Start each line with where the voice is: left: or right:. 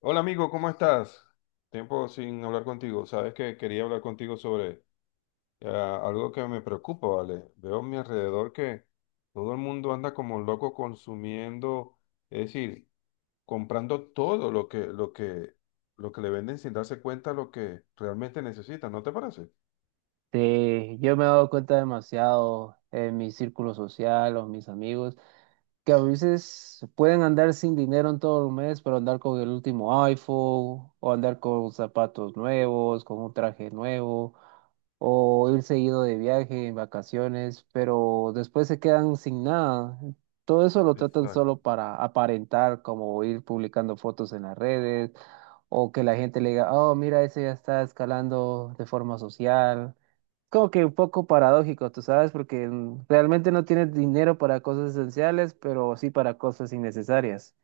left: Hola amigo, ¿cómo estás? Tiempo sin hablar contigo. Sabes que quería hablar contigo sobre algo que me preocupa, ¿vale? Veo a mi alrededor que todo el mundo anda como loco consumiendo, es decir, comprando todo lo que le venden sin darse cuenta lo que realmente necesitan, ¿no te parece?
right: Sí, yo me he dado cuenta demasiado en mi círculo social o mis amigos que a veces pueden andar sin dinero en todo el mes, pero andar con el último iPhone o andar con zapatos nuevos, con un traje nuevo o ir seguido de viaje en vacaciones, pero después se quedan sin nada. Todo eso lo tratan
left: Exacto.
right: solo para aparentar, como ir publicando fotos en las redes o que la gente le diga, oh, mira, ese ya está escalando de forma social, como que un poco paradójico, tú sabes, porque realmente no tienes dinero para cosas esenciales, pero sí para cosas innecesarias.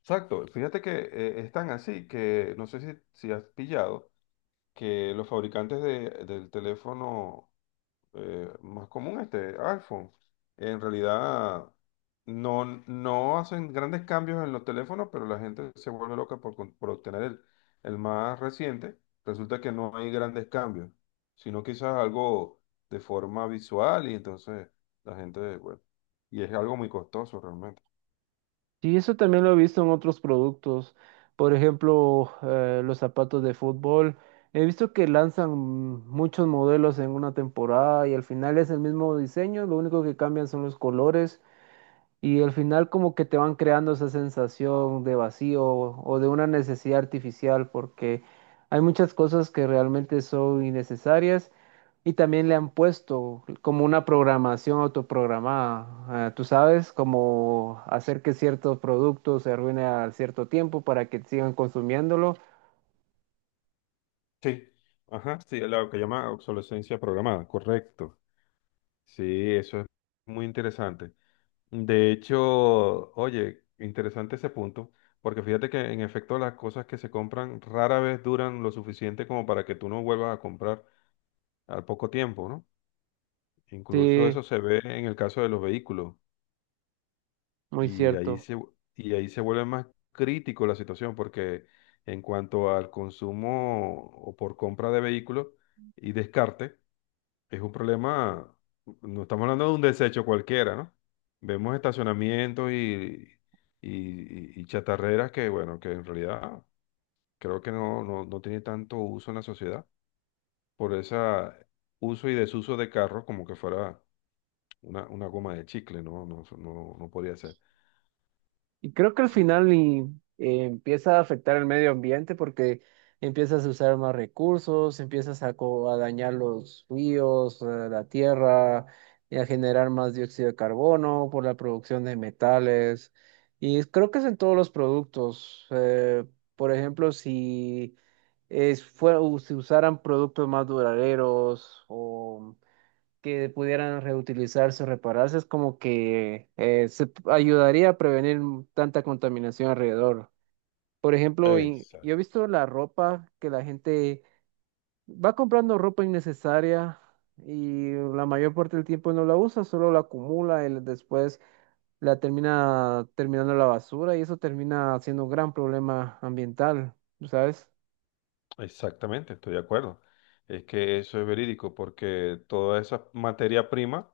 left: Exacto. Fíjate que es tan así que no sé si has pillado que los fabricantes del teléfono más común, este iPhone. En realidad no hacen grandes cambios en los teléfonos, pero la gente se vuelve loca por, por obtener el más reciente. Resulta que no hay grandes cambios, sino quizás algo de forma visual, y entonces la gente, bueno, y es algo muy costoso realmente.
right: Y eso también lo he visto en otros productos, por ejemplo, los zapatos de fútbol. He visto que lanzan muchos modelos en una temporada y al final es el mismo diseño, lo único que cambian son los colores. Y al final como que te van creando esa sensación de vacío o de una necesidad artificial porque hay muchas cosas que realmente son innecesarias, y también le han puesto como una programación autoprogramada, tú sabes, como hacer que ciertos productos se arruinen a cierto tiempo para que sigan consumiéndolo.
left: Sí, ajá, sí, lo que llama obsolescencia programada, correcto. Sí, eso es muy interesante. De hecho, oye, interesante ese punto, porque fíjate que en efecto las cosas que se compran rara vez duran lo suficiente como para que tú no vuelvas a comprar al poco tiempo, ¿no? Incluso
right: Sí,
left: eso se ve en el caso de los vehículos,
right: muy
left: y ahí
right: cierto.
left: se, y ahí se vuelve más crítico la situación, porque en cuanto al consumo o por compra de vehículos y descarte, es un problema. No estamos hablando de un desecho cualquiera, ¿no? Vemos estacionamientos y- y chatarreras que, bueno, que en realidad creo que no tiene tanto uso en la sociedad por ese uso y desuso de carros, como que fuera una goma de chicle, ¿no? No podría ser.
right: Y creo que al
left: Sí.
right: final empieza a afectar el medio ambiente porque empiezas a usar más recursos, empiezas a, a dañar los ríos, la tierra, y a generar más dióxido de carbono por la producción de metales. Y creo que es en todos los productos. Por ejemplo, si si usaran productos más duraderos o que pudieran reutilizarse o repararse, es como que ayudaría a prevenir tanta contaminación alrededor. Por ejemplo, yo he
left: Exacto.
right: visto la ropa que la gente va comprando ropa innecesaria y la mayor parte del tiempo no la usa, solo la acumula y después la termina terminando en la basura, y eso termina siendo un gran problema ambiental, ¿sabes?
left: Exactamente, estoy de acuerdo. Es que eso es verídico porque toda esa materia prima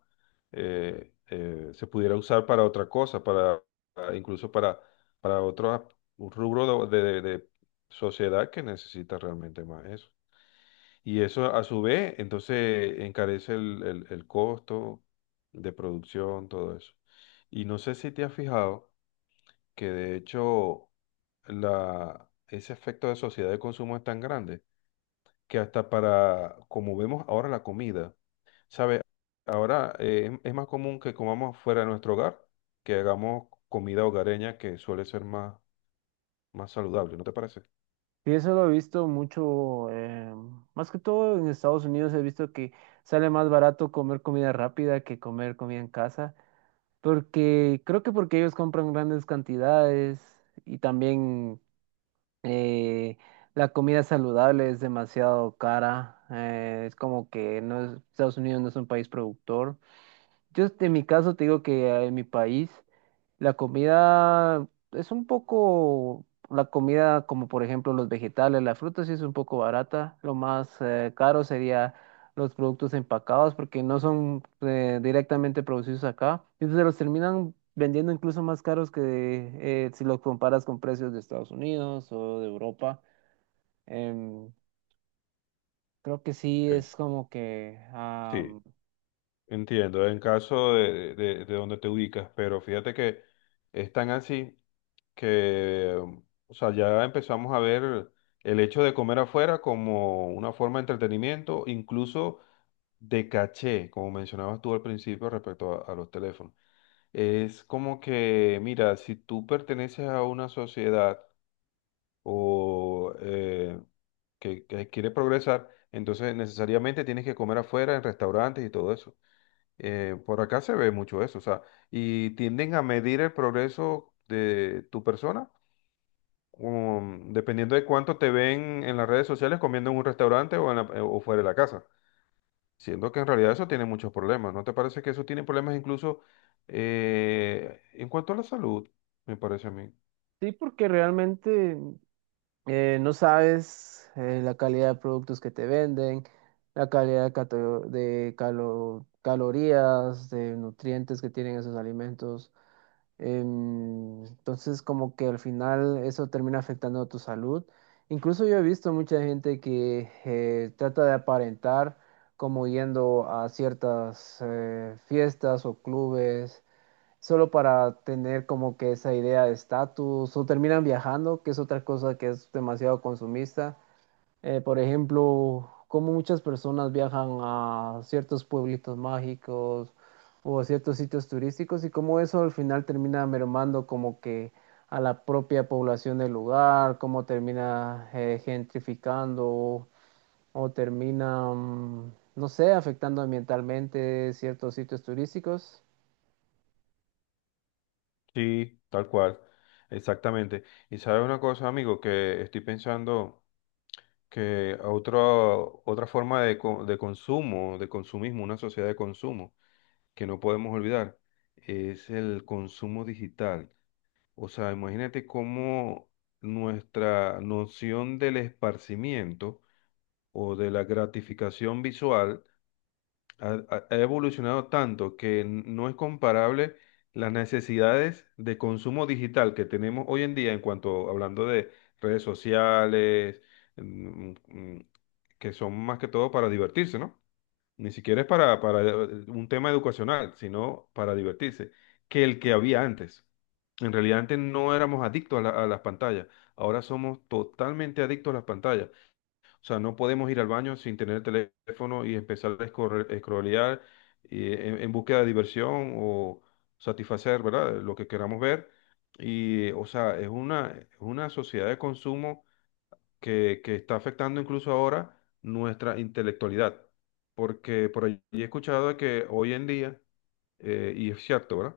left: se pudiera usar para otra cosa, para incluso para otro rubro de, de sociedad que necesita realmente más eso. Y eso a su vez, entonces, encarece el costo de producción, todo eso. Y no sé si te has fijado que de hecho ese efecto de sociedad de consumo es tan grande que hasta para, como vemos ahora la comida, ¿sabe? Ahora es más común que comamos fuera de nuestro hogar que hagamos comida hogareña, que suele ser más, más saludable, ¿no te parece?
right: Y eso lo he visto mucho, más que todo en Estados Unidos he visto que sale más barato comer comida rápida que comer comida en casa, porque creo que porque ellos compran grandes cantidades y también eh, la comida saludable es demasiado cara, es como que Estados Unidos no es un país productor. Yo este, en mi caso te digo que en mi país la comida es un poco, la comida como por ejemplo los vegetales, las frutas sí es un poco barata. Lo más caro sería los productos empacados porque no son directamente producidos acá. Entonces los terminan vendiendo incluso más caros que si los comparas con precios de Estados Unidos o de Europa. Em, creo que sí
left: Sí.
right: es como que...
left: Sí, entiendo, en caso de, de donde te ubicas, pero fíjate que es tan así que, o sea, ya empezamos a ver el hecho de comer afuera como una forma de entretenimiento, incluso de caché, como mencionabas tú al principio respecto a los teléfonos. Es como que, mira, si tú perteneces a una sociedad o que quiere progresar, entonces necesariamente tienes que comer afuera en restaurantes y todo eso. Por acá se ve mucho eso, o sea, y tienden a medir el progreso de tu persona, dependiendo de cuánto te ven en las redes sociales comiendo en un restaurante o, o fuera de la casa. Siendo que en realidad eso tiene muchos problemas, ¿no te parece que eso tiene problemas incluso en cuanto a la salud? Me parece a mí.
right: Sí, porque realmente no sabes la calidad de productos que te venden, la calidad de, calorías, de nutrientes que tienen esos alimentos. Entonces, como que al final eso termina afectando a tu salud. Incluso yo he visto mucha gente que trata de aparentar como yendo a ciertas fiestas o clubes solo para tener como que esa idea de estatus, o terminan viajando, que es otra cosa que es demasiado consumista. Por ejemplo, como muchas personas viajan a ciertos pueblitos mágicos o a ciertos sitios turísticos, y cómo eso al final termina mermando como que a la propia población del lugar, cómo termina gentrificando o termina, no sé, afectando ambientalmente ciertos sitios turísticos.
left: Sí, tal cual, exactamente. Y sabes una cosa, amigo, que estoy pensando que otra forma de, de consumo, de consumismo, una sociedad de consumo que no podemos olvidar, es el consumo digital. O sea, imagínate cómo nuestra noción del esparcimiento o de la gratificación visual ha, ha evolucionado tanto que no es comparable las necesidades de consumo digital que tenemos hoy en día, en cuanto hablando de redes sociales, mm, mm, que son más que todo para divertirse, ¿no? Ni siquiera es para un tema educacional, sino para divertirse, que el que había antes. En realidad antes no éramos adictos a a las pantallas, ahora somos totalmente adictos a las pantallas. O sea, no podemos ir al baño sin tener el teléfono y empezar a scrollear en búsqueda de diversión o satisfacer, ¿verdad? Lo que queramos ver. Y, o sea, es una sociedad de consumo que está afectando incluso ahora nuestra intelectualidad. Porque por allí he escuchado de que hoy en día, y es cierto, ¿verdad?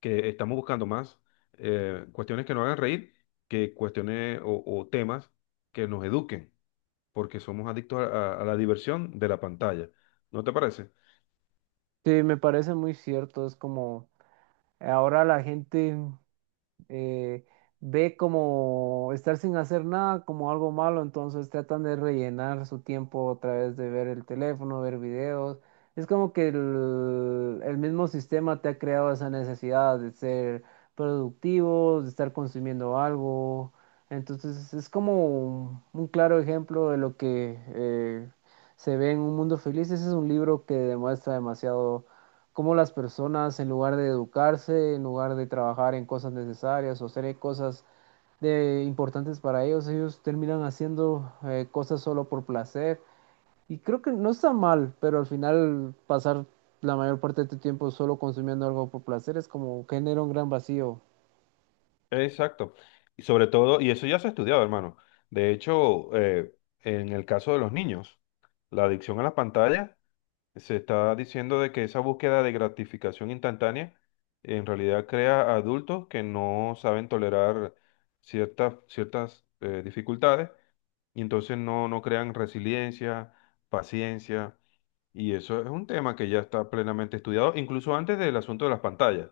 left: Que estamos buscando más cuestiones que nos hagan reír que cuestiones o temas que nos eduquen, porque somos adictos a, a la diversión de la pantalla. ¿No te parece?
right: Sí, me parece muy cierto. Es como ahora la gente eh, ve como estar sin hacer nada como algo malo, entonces tratan de rellenar su tiempo a través de ver el teléfono, ver videos. Es como que el mismo sistema te ha creado esa necesidad de ser productivo, de estar consumiendo algo. Entonces es como un claro ejemplo de lo que se ve en Un Mundo Feliz. Ese es un libro que demuestra demasiado cómo las personas, en lugar de educarse, en lugar de trabajar en cosas necesarias o hacer cosas de, importantes para ellos, ellos terminan haciendo cosas solo por placer. Y creo que no está mal, pero al final pasar la mayor parte de tu tiempo solo consumiendo algo por placer es como genera un gran vacío.
left: Exacto. Y sobre todo, y eso ya se ha estudiado, hermano. De hecho, en el caso de los niños, la adicción a la pantalla, se está diciendo de que esa búsqueda de gratificación instantánea en realidad crea adultos que no saben tolerar ciertas dificultades, y entonces no crean resiliencia, paciencia. Y eso es un tema que ya está plenamente estudiado, incluso antes del asunto de las pantallas,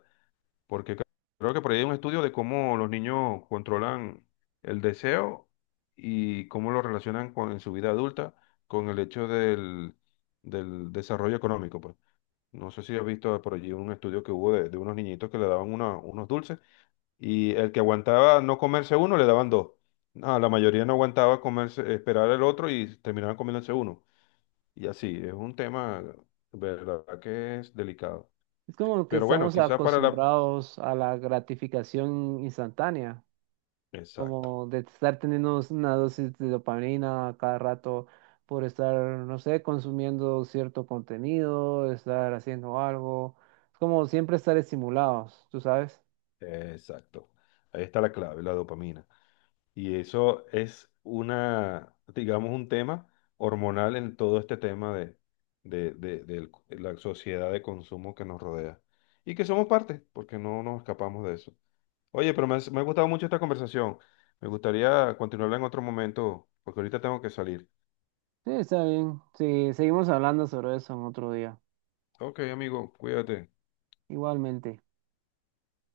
left: porque creo que por ahí hay un estudio de cómo los niños controlan el deseo y cómo lo relacionan con, en su vida adulta, con el hecho del desarrollo económico, pues. No sé si has visto por allí un estudio que hubo de unos niñitos que le daban unos dulces, y el que aguantaba no comerse uno, le daban 2. No, la mayoría no aguantaba comerse, esperar el otro, y terminaban comiéndose uno. Y así, es un tema, verdad que es delicado.
right: Es como que
left: Pero bueno,
right: estamos
left: quizás para la...
right: acostumbrados a la gratificación instantánea,
left: Exacto,
right: como de estar teniendo una dosis de dopamina a cada rato por estar, no sé, consumiendo cierto contenido, estar haciendo algo, es como siempre estar estimulados, ¿tú sabes?
left: exacto. Ahí está la clave, la dopamina. Y eso es una, digamos, un tema hormonal en todo este tema de, de la sociedad de consumo que nos rodea. Y que somos parte, porque no nos escapamos de eso. Oye, pero me, me ha gustado mucho esta conversación. Me gustaría continuarla en otro momento, porque ahorita tengo que salir.
right: Sí, está bien. Sí, seguimos hablando sobre eso en otro día.
left: Ok, amigo, cuídate.
right: Igualmente.